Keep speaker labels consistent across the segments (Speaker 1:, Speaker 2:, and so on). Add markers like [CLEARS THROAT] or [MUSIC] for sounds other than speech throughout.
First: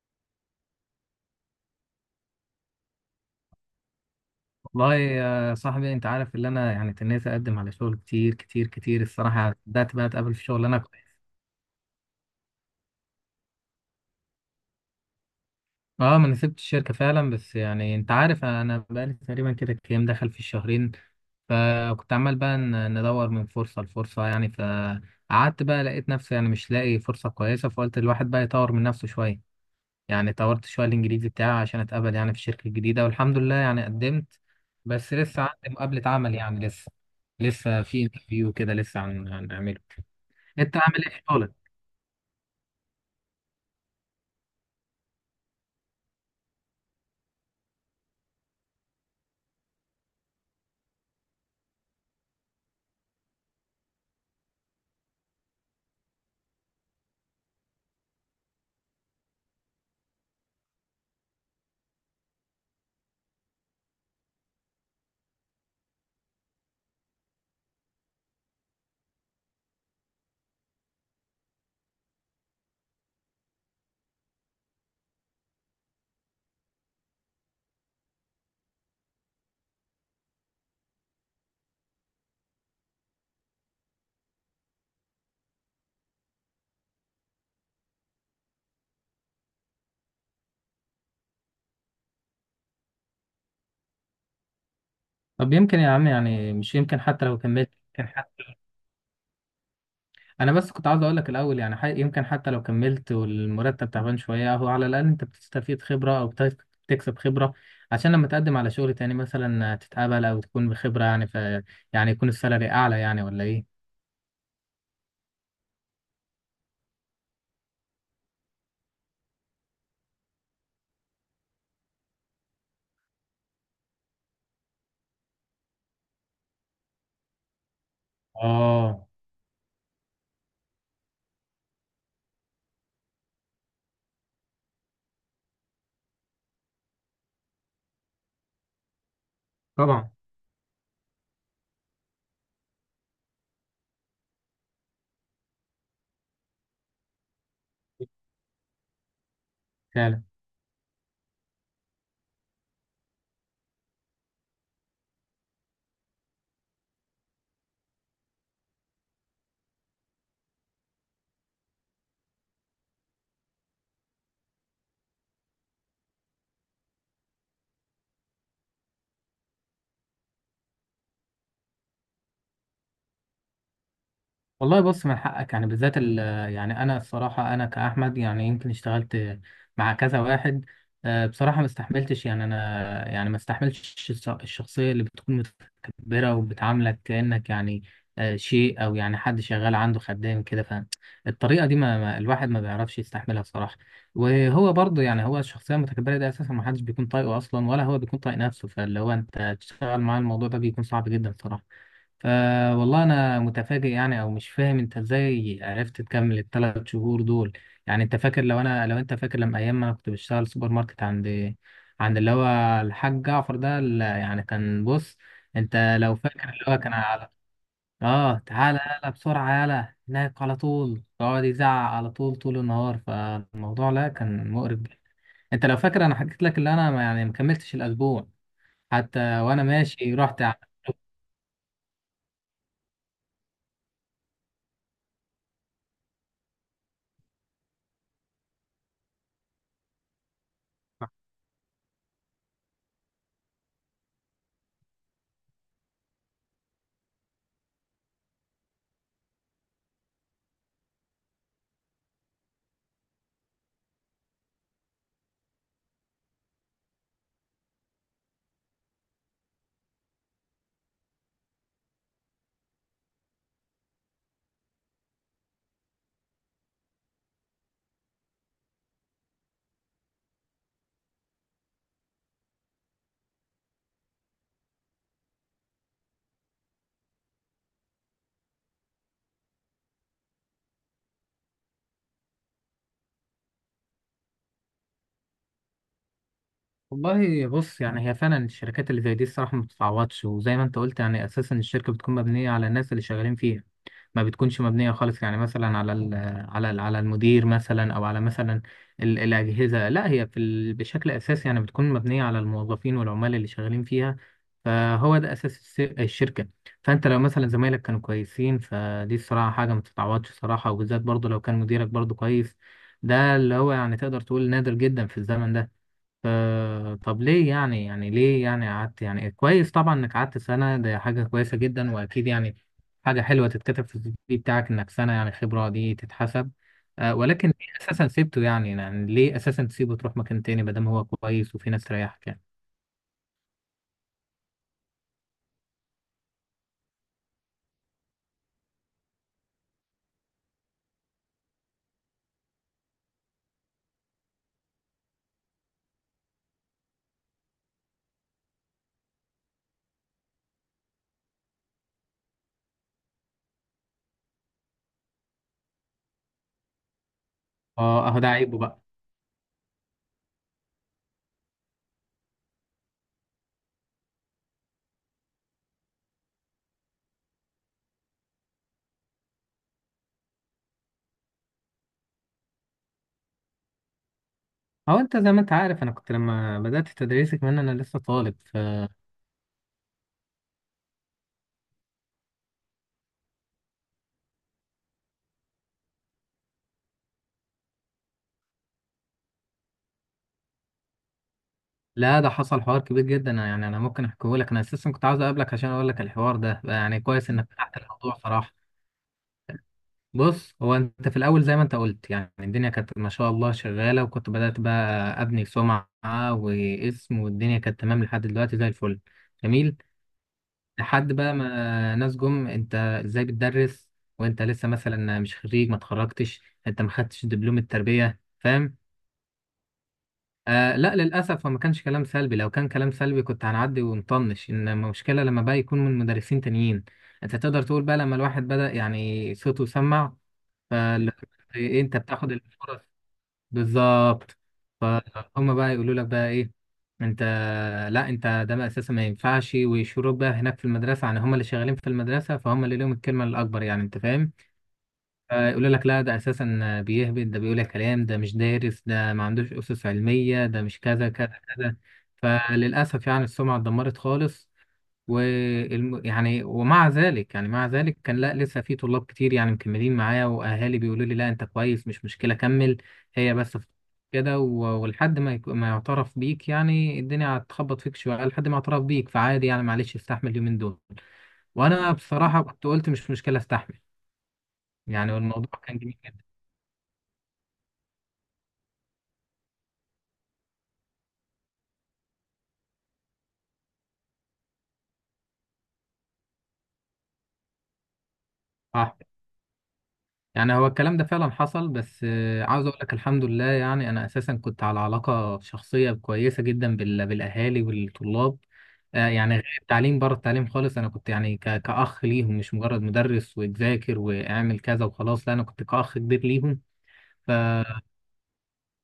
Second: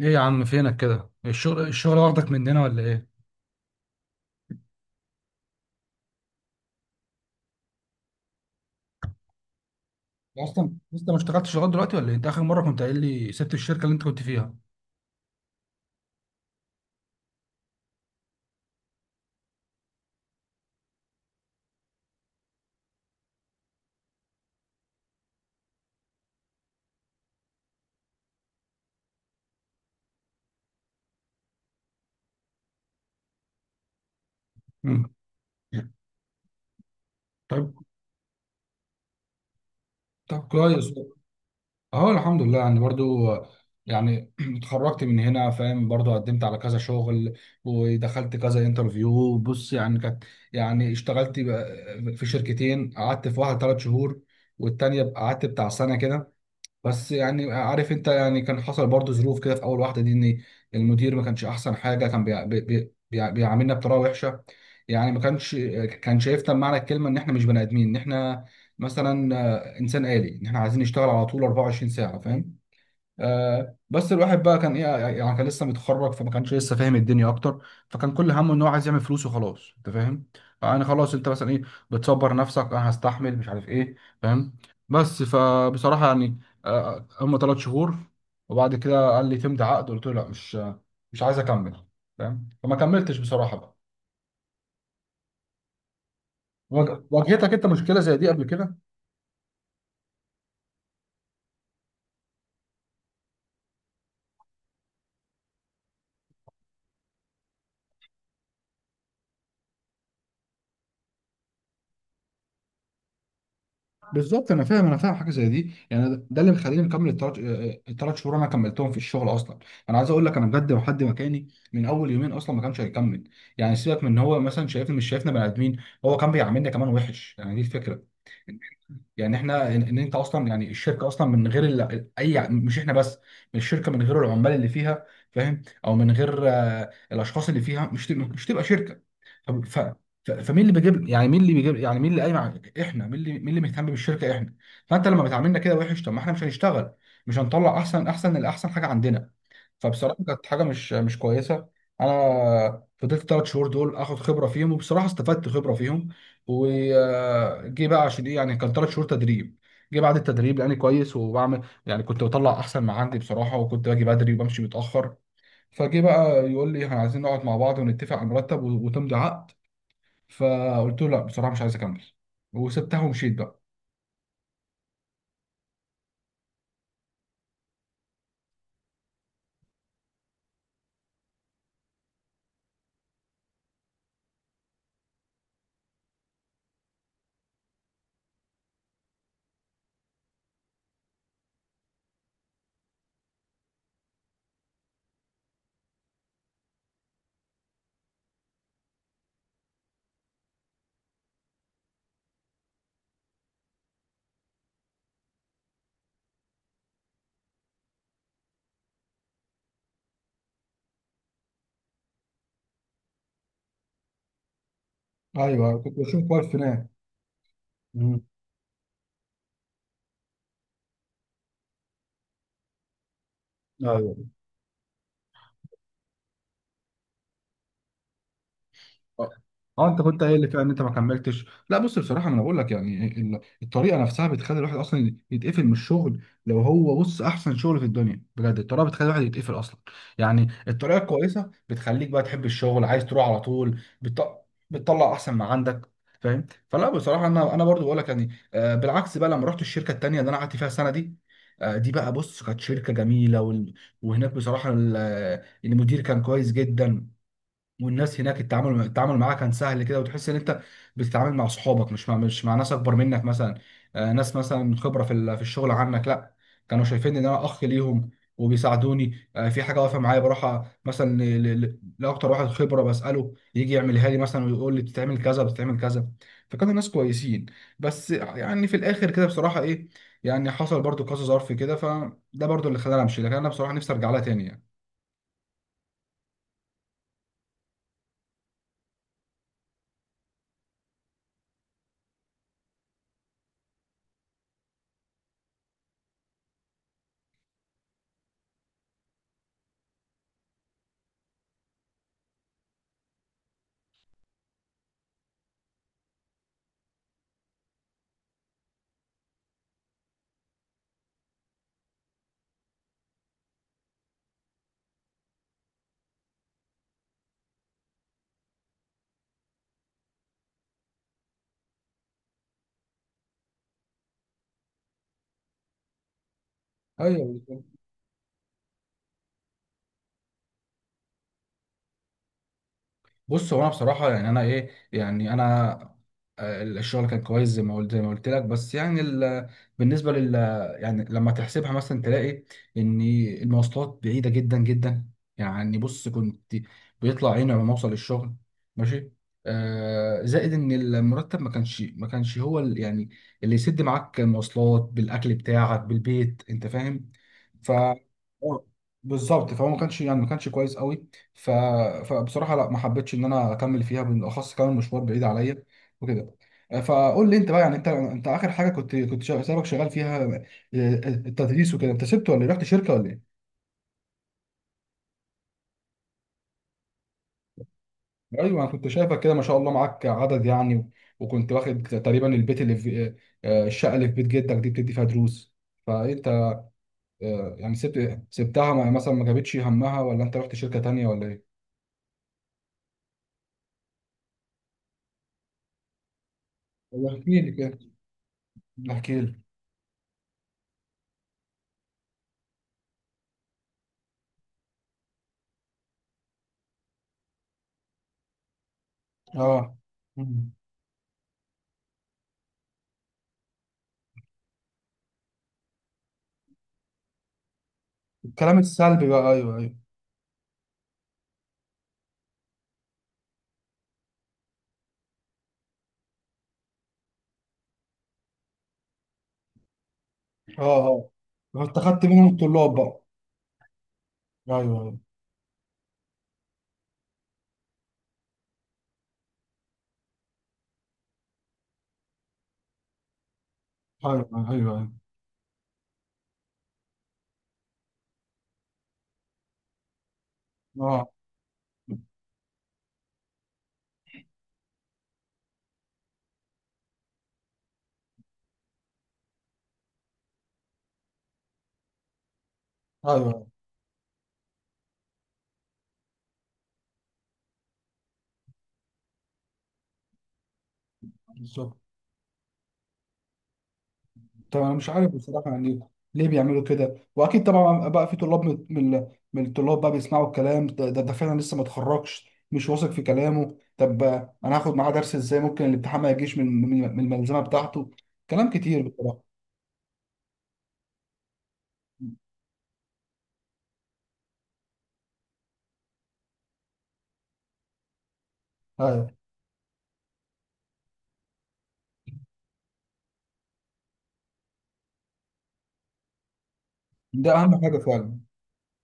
Speaker 1: ايه يا عم فينك كده؟ الشغل الشغل واخدك مننا ولا ايه؟
Speaker 2: والله يا صاحبي، انت عارف اللي انا يعني تنيت اقدم على شغل كتير كتير كتير. الصراحه بدات بقى اتقابل
Speaker 1: يا
Speaker 2: في شغل.
Speaker 1: اصلا لسه ما اشتغلتش لغايه دلوقتي ولا إيه؟ انت اخر مره كنت قايل لي سبت الشركه اللي انت كنت فيها.
Speaker 2: اه، ما انا سبت الشركه فعلا. بس يعني انت عارف انا بقالي تقريبا كده كام دخل في الشهرين. فكنت عمال بقى ندور من فرصه لفرصه، يعني. فقعدت بقى، لقيت نفسي يعني مش لاقي فرصه كويسه، فقلت الواحد بقى يطور من نفسه شويه. يعني طورت شويه الانجليزي بتاعي عشان اتقبل يعني في الشركه الجديده، والحمد لله يعني قدمت.
Speaker 1: مم.
Speaker 2: بس لسه عندي مقابله عمل، يعني لسه
Speaker 1: طيب.
Speaker 2: لسه في انترفيو كده، لسه هنعمله.
Speaker 1: طب
Speaker 2: انت
Speaker 1: كويس.
Speaker 2: عامل ايه في شغلك؟
Speaker 1: اهو الحمد لله يعني برضو. يعني [CLEARS THROAT] اتخرجت من هنا، فاهم، برضو قدمت على كذا شغل ودخلت كذا انترفيو. بص، يعني كانت، يعني اشتغلت بقى في شركتين. قعدت في واحده 3 شهور والتانيه قعدت بتاع سنه كده. بس يعني عارف انت، يعني كان حصل برضو ظروف كده في اول واحده دي، ان المدير ما كانش احسن حاجه. كان بيعاملنا بطريقه وحشه. يعني ما كانش، كان شايفنا بمعنى الكلمه ان احنا مش بني ادمين، ان احنا مثلا انسان آلي، ان احنا عايزين نشتغل على طول 24 ساعه، فاهم. بس الواحد بقى كان ايه، يعني كان لسه متخرج فما كانش لسه فاهم الدنيا اكتر، فكان كل همه ان هو عايز يعمل فلوس وخلاص، انت فاهم. يعني خلاص انت مثلا ايه، بتصبر نفسك انا هستحمل مش عارف ايه، فاهم. بس فبصراحه يعني، هم 3 شهور. وبعد كده قال لي تمضي عقد، قلت له لا، مش عايز اكمل، فاهم. فما كملتش بصراحه بقى.
Speaker 2: طب يمكن يا عم، يعني مش يمكن حتى لو
Speaker 1: واجهتك انت
Speaker 2: كملت،
Speaker 1: مشكله
Speaker 2: يمكن
Speaker 1: زي دي قبل
Speaker 2: حتى...
Speaker 1: كده؟
Speaker 2: انا بس كنت عاوز اقول لك الاول، يعني يمكن حتى لو كملت والمرتب تعبان شويه، هو على الاقل انت بتستفيد خبره، او بتكسب خبره. عشان لما تقدم على شغل تاني مثلا تتقبل، او تكون بخبره، يعني ف يعني يكون السالري اعلى، يعني ولا ايه؟
Speaker 1: بالظبط، انا فاهم انا فاهم حاجه زي دي. يعني ده اللي مخليني مكمل التلات، التلات شهور انا كملتهم في الشغل اصلا. انا عايز اقول لك، انا بجد لو حد مكاني من اول يومين اصلا ما كانش هيكمل. يعني سيبك من ان هو مثلا شايفني، مش شايفنا بني ادمين، هو كان بيعاملنا كمان وحش، يعني دي الفكره.
Speaker 2: اه
Speaker 1: يعني احنا ان انت اصلا يعني الشركه اصلا من غير اي مش احنا بس، من الشركه من غير العمال اللي فيها، فاهم، او من غير الاشخاص اللي فيها مش تبقى شركه. طب
Speaker 2: طبعا
Speaker 1: فمين اللي بيجيب، يعني مين اللي بيجيب، يعني مين اللي احنا مين اللي مين اللي مهتم بالشركه؟ احنا. فانت لما بتعاملنا كده وحش، طب ما احنا مش هنشتغل، مش هنطلع احسن، الاحسن حاجه عندنا. فبصراحه
Speaker 2: فعلا.
Speaker 1: كانت حاجه مش كويسه. انا فضلت 3 شهور دول اخد خبره فيهم، وبصراحه استفدت خبره فيهم، وجي بقى عشان ايه، يعني كان 3 شهور تدريب. جه بعد التدريب لاني كويس وبعمل، يعني كنت بطلع احسن ما عندي بصراحه، وكنت باجي بدري وبمشي متاخر. فجه بقى يقول لي احنا عايزين نقعد مع بعض ونتفق على مرتب وتمضي عقد. فقلت له لا، بصراحه مش عايز اكمل، وسبتها ومشيت بقى.
Speaker 2: والله بص، من حقك يعني، بالذات يعني انا الصراحه، انا كاحمد يعني، يمكن اشتغلت مع كذا واحد. بصراحه ما استحملتش، يعني انا يعني ما استحملتش الشخصيه اللي بتكون متكبره وبتعاملك كانك يعني شيء، او يعني حد شغال عنده خدام كده. فالطريقه دي الواحد ما بيعرفش يستحملها الصراحه. وهو برضه، يعني هو الشخصيه المتكبره دي اساسا ما حدش بيكون طايقه اصلا، ولا هو بيكون طايق نفسه. فاللي هو انت تشتغل معاه الموضوع ده بيكون صعب جدا صراحه. فوالله انا متفاجئ يعني، او مش فاهم انت ازاي عرفت تكمل الثلاث شهور دول. يعني انت فاكر، لو انت فاكر لما ايام ما انا كنت بشتغل سوبر ماركت عند اللي هو الحاج جعفر ده، اللي يعني كان، بص.
Speaker 1: ايوه، كنت
Speaker 2: انت لو
Speaker 1: بشوف
Speaker 2: فاكر
Speaker 1: واقف
Speaker 2: اللي هو
Speaker 1: هناك.
Speaker 2: كان على،
Speaker 1: مم.
Speaker 2: اه تعالى يلا بسرعة يلا هناك على طول، يقعد يزعق على طول، طول النهار. فالموضوع لا،
Speaker 1: ايوه.
Speaker 2: كان مقرف جدا. انت لو فاكر، انا حكيت لك اللي انا يعني ما كملتش الاسبوع
Speaker 1: اه.
Speaker 2: حتى، وانا
Speaker 1: انت
Speaker 2: ماشي
Speaker 1: كنت قايل
Speaker 2: رحت.
Speaker 1: لي فعلا ان انت ما كملتش. لا، بص بصراحه، ما انا بقول لك يعني الطريقه نفسها بتخلي الواحد اصلا يتقفل من الشغل، لو هو بص احسن شغل في الدنيا، بجد الطريقه بتخلي الواحد يتقفل اصلا. يعني الطريقه الكويسه بتخليك بقى تحب الشغل، عايز تروح على طول، بتطلع احسن ما عندك، فاهم. فلا بصراحه، انا برضو بقول لك يعني، بالعكس بقى لما رحت الشركه التانيه اللي انا قعدت فيها السنه دي. دي بقى بص كانت شركه جميله وهناك بصراحه المدير كان كويس جدا. والناس هناك التعامل، معاها كان سهل كده، وتحس ان انت بتتعامل مع صحابك، مش مع ناس اكبر منك مثلا، ناس مثلا من خبره في الشغل عنك. لا، كانوا شايفين ان انا اخ ليهم، وبيساعدوني، في حاجه واقفه معايا بروح مثلا لاكتر واحد خبره بساله يجي يعملها لي مثلا ويقول لي بتتعمل كذا بتتعمل كذا. فكانوا ناس كويسين. بس يعني في الاخر كده بصراحه ايه، يعني حصل برضو كذا ظرف كده فده برضو اللي خلاني امشي. لكن انا بصراحه نفسي ارجع لها تاني يعني.
Speaker 2: والله بص، يعني هي فعلا الشركات اللي زي دي الصراحة ما بتتعوضش. وزي ما انت قلت يعني، اساسا الشركة بتكون مبنية على الناس اللي شغالين فيها. ما بتكونش مبنية خالص، يعني مثلا على ال على ال على المدير مثلا، او على مثلا الأجهزة. لا هي في ال بشكل اساسي يعني بتكون مبنية على الموظفين والعمال اللي شغالين فيها. فهو ده اساس الشركة. فانت لو مثلا زمايلك كانوا كويسين، فدي الصراحة حاجة ما تتعوضش، صراحة. وبالذات برضه لو كان مديرك برضه كويس، ده اللي هو يعني تقدر تقول نادر جدا في الزمن ده. طب ليه يعني ليه يعني قعدت. يعني كويس طبعا انك قعدت سنة، ده حاجة كويسة جدا. واكيد يعني حاجة حلوة تتكتب في السي في بتاعك انك سنة يعني، خبرة دي تتحسب. ولكن
Speaker 1: ايوه.
Speaker 2: ليه اساسا سيبته يعني يعني ليه اساسا تسيبه تروح مكان تاني ما دام هو كويس وفي ناس تريحك، يعني؟
Speaker 1: بص، هو انا بصراحه يعني، انا ايه يعني انا، الشغل كان كويس زي ما قلت لك. بس يعني بالنسبه لل، يعني لما تحسبها مثلا تلاقي ان المواصلات بعيده جدا جدا، يعني بص كنت بيطلع عيني لما اوصل للشغل ماشي. آه، زائد ان المرتب ما كانش هو يعني اللي يسد معاك المواصلات بالاكل بتاعك بالبيت، انت فاهم. ف
Speaker 2: اه، اهو ده عيبه بقى.
Speaker 1: بالظبط، فهو ما كانش يعني ما كانش كويس قوي. ف... فبصراحه لا، ما حبيتش ان انا اكمل فيها، بالاخص كمان مشوار بعيد عليا وكده. فقول لي انت بقى، يعني انت اخر حاجه كنت سابك شغال فيها، التدريس وكده، انت سبت ولا إيه؟ رحت شركه ولا ايه؟
Speaker 2: هو انت زي ما انت عارف، انا كنت لما بدأت تدريسي كمان انا لسه طالب،
Speaker 1: ايوه، انا كنت
Speaker 2: فلا.
Speaker 1: شايفك كده، ما شاء الله معاك عدد يعني وكنت واخد تقريبا البيت اللي في، الشقه اللي في بيت جدك دي بتدي فيها دروس. فانت، يعني سبت سبتها مثلا ما جابتش همها، ولا انت رحت شركه تانيه ولا ايه؟
Speaker 2: ده حصل حوار كبير جدا، يعني انا ممكن احكيه لك. انا اساسا كنت عاوز اقابلك عشان اقول لك الحوار ده. يعني كويس
Speaker 1: احكي
Speaker 2: انك
Speaker 1: لي
Speaker 2: فتحت
Speaker 1: كده،
Speaker 2: الموضوع صراحة.
Speaker 1: احكي لي.
Speaker 2: بص، هو انت في الاول زي ما انت قلت، يعني الدنيا كانت ما شاء الله شغاله، وكنت بدات بقى ابني سمعه واسم. والدنيا كانت تمام لحد دلوقتي زي الفل،
Speaker 1: اه،
Speaker 2: جميل. لحد بقى ما ناس جم: انت ازاي بتدرس وانت لسه مثلا مش خريج؟ ما اتخرجتش، انت ما خدتش دبلوم التربيه،
Speaker 1: الكلام
Speaker 2: فاهم؟
Speaker 1: السلبي بقى، ايوه ايوه.
Speaker 2: لا للاسف، هو ما كانش كلام سلبي. لو كان كلام سلبي كنت هنعدي ونطنش. ان المشكله لما بقى يكون من مدرسين تانيين، انت تقدر تقول بقى، لما الواحد بدا يعني صوته سمع.
Speaker 1: اه. اه،
Speaker 2: فاللي هو
Speaker 1: انت
Speaker 2: انت
Speaker 1: خدت منهم
Speaker 2: بتاخد
Speaker 1: الطلاب
Speaker 2: الفرص.
Speaker 1: بقى.
Speaker 2: بالظبط.
Speaker 1: ايوه
Speaker 2: فهم بقى يقولوا لك بقى ايه، انت، لا انت، ده بقى اساسا ما ينفعش. ويشوروك بقى هناك في المدرسه، يعني هم اللي شغالين في المدرسه، فهم اللي لهم الكلمه الاكبر، يعني انت
Speaker 1: ايوه
Speaker 2: فاهم.
Speaker 1: ايوه ايوه أيوه.
Speaker 2: يقول لك لا، ده اساسا بيهبد، ده بيقول كلام، ده مش دارس، ده ما عندوش اسس علميه، ده مش كذا
Speaker 1: اه.
Speaker 2: كذا كذا. فللاسف يعني السمعه اتدمرت خالص. يعني ومع ذلك يعني مع ذلك كان لا، لسه في طلاب كتير يعني مكملين معايا، واهالي بيقولوا لي لا انت كويس، مش مشكله كمل. هي
Speaker 1: ايوه
Speaker 2: بس كده، ولحد ما ما يعترف بيك. يعني الدنيا هتخبط فيك شويه لحد ما يعترف بيك، فعادي يعني. معلش استحمل اليومين دول.
Speaker 1: بالظبط.
Speaker 2: وانا بصراحه كنت قلت مش مشكله استحمل.
Speaker 1: طب انا مش عارف
Speaker 2: يعني
Speaker 1: بصراحه
Speaker 2: الموضوع كان
Speaker 1: يعني،
Speaker 2: جميل جدا.
Speaker 1: ليه بيعملوا كده؟ واكيد طبعا بقى في طلاب من الطلاب بقى بيسمعوا الكلام ده ده فعلا لسه ما اتخرجش مش واثق في كلامه، طب انا هاخد معاه درس ازاي؟ ممكن الامتحان ما يجيش من الملزمه بتاعته. كلام كتير
Speaker 2: صح.
Speaker 1: بصراحه.
Speaker 2: يعني هو الكلام ده فعلا حصل، بس عاوز اقول لك الحمد لله، يعني انا اساسا كنت على علاقه شخصيه كويسه جدا بالاهالي والطلاب.
Speaker 1: ايوه،
Speaker 2: يعني غير التعليم، بره التعليم خالص، انا كنت يعني كاخ ليهم، مش مجرد مدرس وذاكر واعمل كذا وخلاص. لا انا كنت كاخ كبير ليهم. ف...
Speaker 1: ده اهم حاجه فعلا.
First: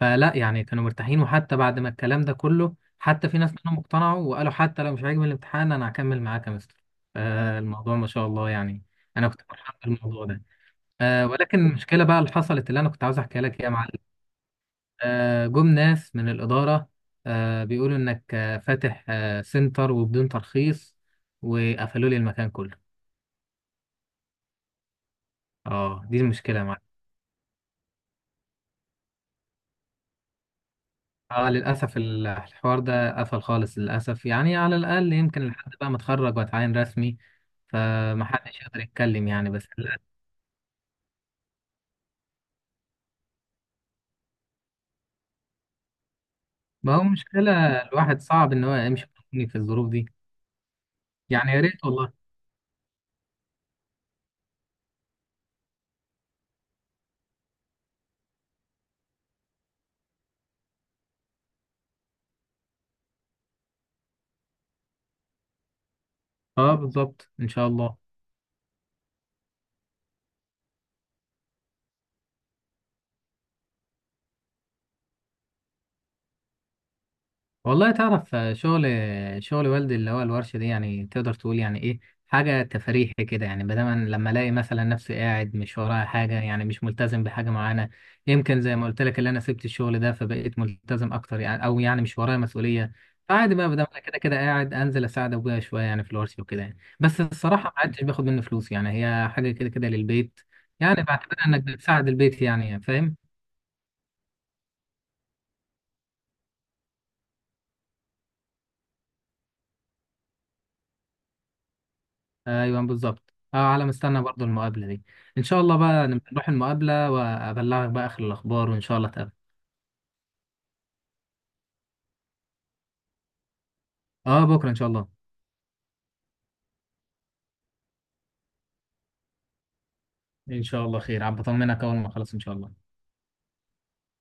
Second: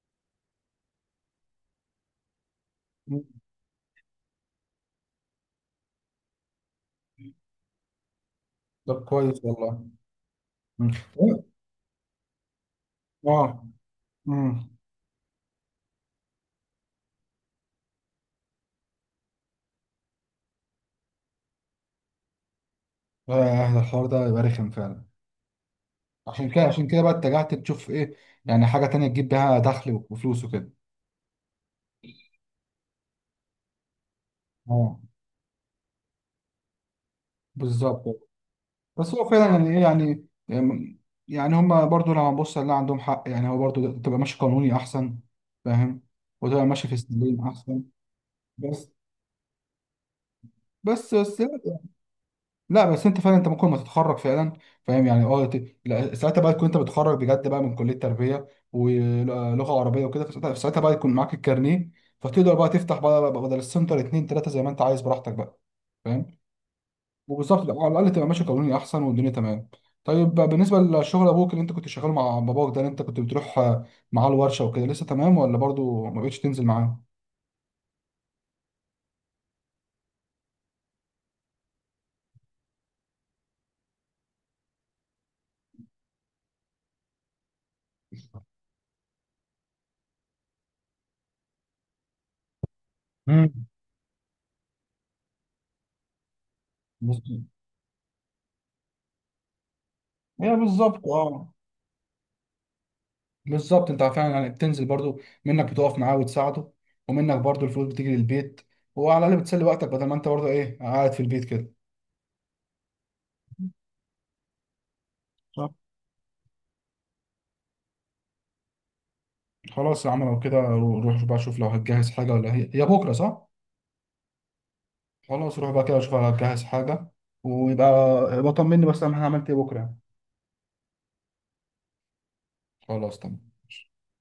Speaker 2: فلا يعني كانوا مرتاحين. وحتى بعد ما الكلام ده كله، حتى في ناس كانوا مقتنعوا وقالوا حتى لو مش عاجبني الامتحان انا هكمل معاك يا مستر. فالموضوع ما شاء الله يعني،
Speaker 1: طب
Speaker 2: انا كنت
Speaker 1: كويس
Speaker 2: فرحان
Speaker 1: والله.
Speaker 2: بالموضوع ده.
Speaker 1: مم.
Speaker 2: ولكن المشكلة بقى اللي حصلت، اللي أنا كنت عاوز أحكيها لك،
Speaker 1: اه.
Speaker 2: إيه يا معلم.
Speaker 1: امم
Speaker 2: جم ناس من الإدارة بيقولوا إنك فاتح سنتر وبدون ترخيص، وقفلوا لي المكان كله.
Speaker 1: الحوار ده يبقى رخم فعلا.
Speaker 2: اه دي المشكلة يا
Speaker 1: عشان
Speaker 2: معلم.
Speaker 1: كده بقى اتجهت تشوف ايه، يعني حاجه تانية تجيب بيها دخل وفلوس وكده.
Speaker 2: اه للأسف الحوار ده قفل خالص للأسف. يعني على
Speaker 1: اه
Speaker 2: الأقل يمكن لحد بقى ما أتخرج وأتعين رسمي،
Speaker 1: بالظبط.
Speaker 2: فمحدش يقدر
Speaker 1: بس
Speaker 2: يتكلم
Speaker 1: هو
Speaker 2: يعني. بس
Speaker 1: فعلا يعني ايه
Speaker 2: للأسف.
Speaker 1: يعني، يعني هما برضو لو هنبص لا عندهم حق، يعني هو برضو تبقى ماشي قانوني احسن، فاهم، وتبقى ماشي في
Speaker 2: ما هو
Speaker 1: السليم
Speaker 2: مشكلة،
Speaker 1: احسن.
Speaker 2: الواحد صعب إن هو
Speaker 1: بس
Speaker 2: يمشي في الظروف دي،
Speaker 1: بس بس
Speaker 2: يعني يا ريت والله.
Speaker 1: لا، بس انت فعلا انت ممكن ما تتخرج فعلا، فاهم يعني. اه لا، ساعتها بقى تكون انت بتخرج بجد بقى من كليه تربيه ولغه عربيه وكده، فساعتها، بقى يكون معاك الكارنيه، فتقدر بقى تفتح بقى بدل السنتر اتنين تلاته زي ما انت عايز براحتك بقى، فاهم.
Speaker 2: اه بالظبط إن
Speaker 1: وبالظبط
Speaker 2: شاء
Speaker 1: تبقى على
Speaker 2: الله.
Speaker 1: الاقل تبقى ماشي قانوني احسن، والدنيا تمام. طيب بالنسبه لشغل ابوك، اللي انت كنت شغال مع باباك ده، اللي انت كنت بتروح معاه الورشه وكده، لسه تمام ولا برضو ما بقتش تنزل معاه؟
Speaker 2: والله تعرف، شغل والدي اللي هو الورشة دي، يعني تقدر تقول يعني ايه، حاجة تفريحي كده. يعني بدل لما الاقي مثلا نفسي قاعد مش ورايا حاجة، يعني مش ملتزم بحاجة معينة. يمكن زي ما قلت لك، اللي انا سبت الشغل ده، فبقيت ملتزم اكتر يعني، او يعني مش ورايا مسؤولية.
Speaker 1: مم.
Speaker 2: فعادي بقى، بدل ما انا كده كده قاعد، انزل اساعد ابويا شوية يعني في الورشة وكده، يعني بس
Speaker 1: بص-
Speaker 2: الصراحة ما عدتش باخد منه فلوس. يعني هي حاجة كده كده للبيت،
Speaker 1: هي
Speaker 2: يعني
Speaker 1: بالظبط،
Speaker 2: بعتبرها
Speaker 1: اه
Speaker 2: انك بتساعد البيت، يعني فاهم.
Speaker 1: بالظبط، انت فعلا يعني بتنزل برضو، منك بتقف معاه وتساعده، ومنك برضو الفلوس بتيجي للبيت، وعلى الاقل بتسلي وقتك بدل ما انت برضو ايه قاعد في البيت كده.
Speaker 2: ايوه بالظبط. اه، على مستنى برضو المقابله دي. ان شاء
Speaker 1: صح.
Speaker 2: الله بقى نبقى نروح المقابله وابلغك بقى اخر الاخبار، وان شاء الله تقابل.
Speaker 1: خلاص يا عم، لو كده روح بقى شوف لو هتجهز حاجه، ولا هي هي بكره، صح؟
Speaker 2: اه بكره ان شاء الله.
Speaker 1: خلاص روح بقى كده اشوف اجهز حاجة. ويبقى بطمني بس انا عملت ايه بكرة يعني.
Speaker 2: ان شاء الله خير، عم، بطمنك اول ما اخلص ان شاء الله.
Speaker 1: خلاص تمام.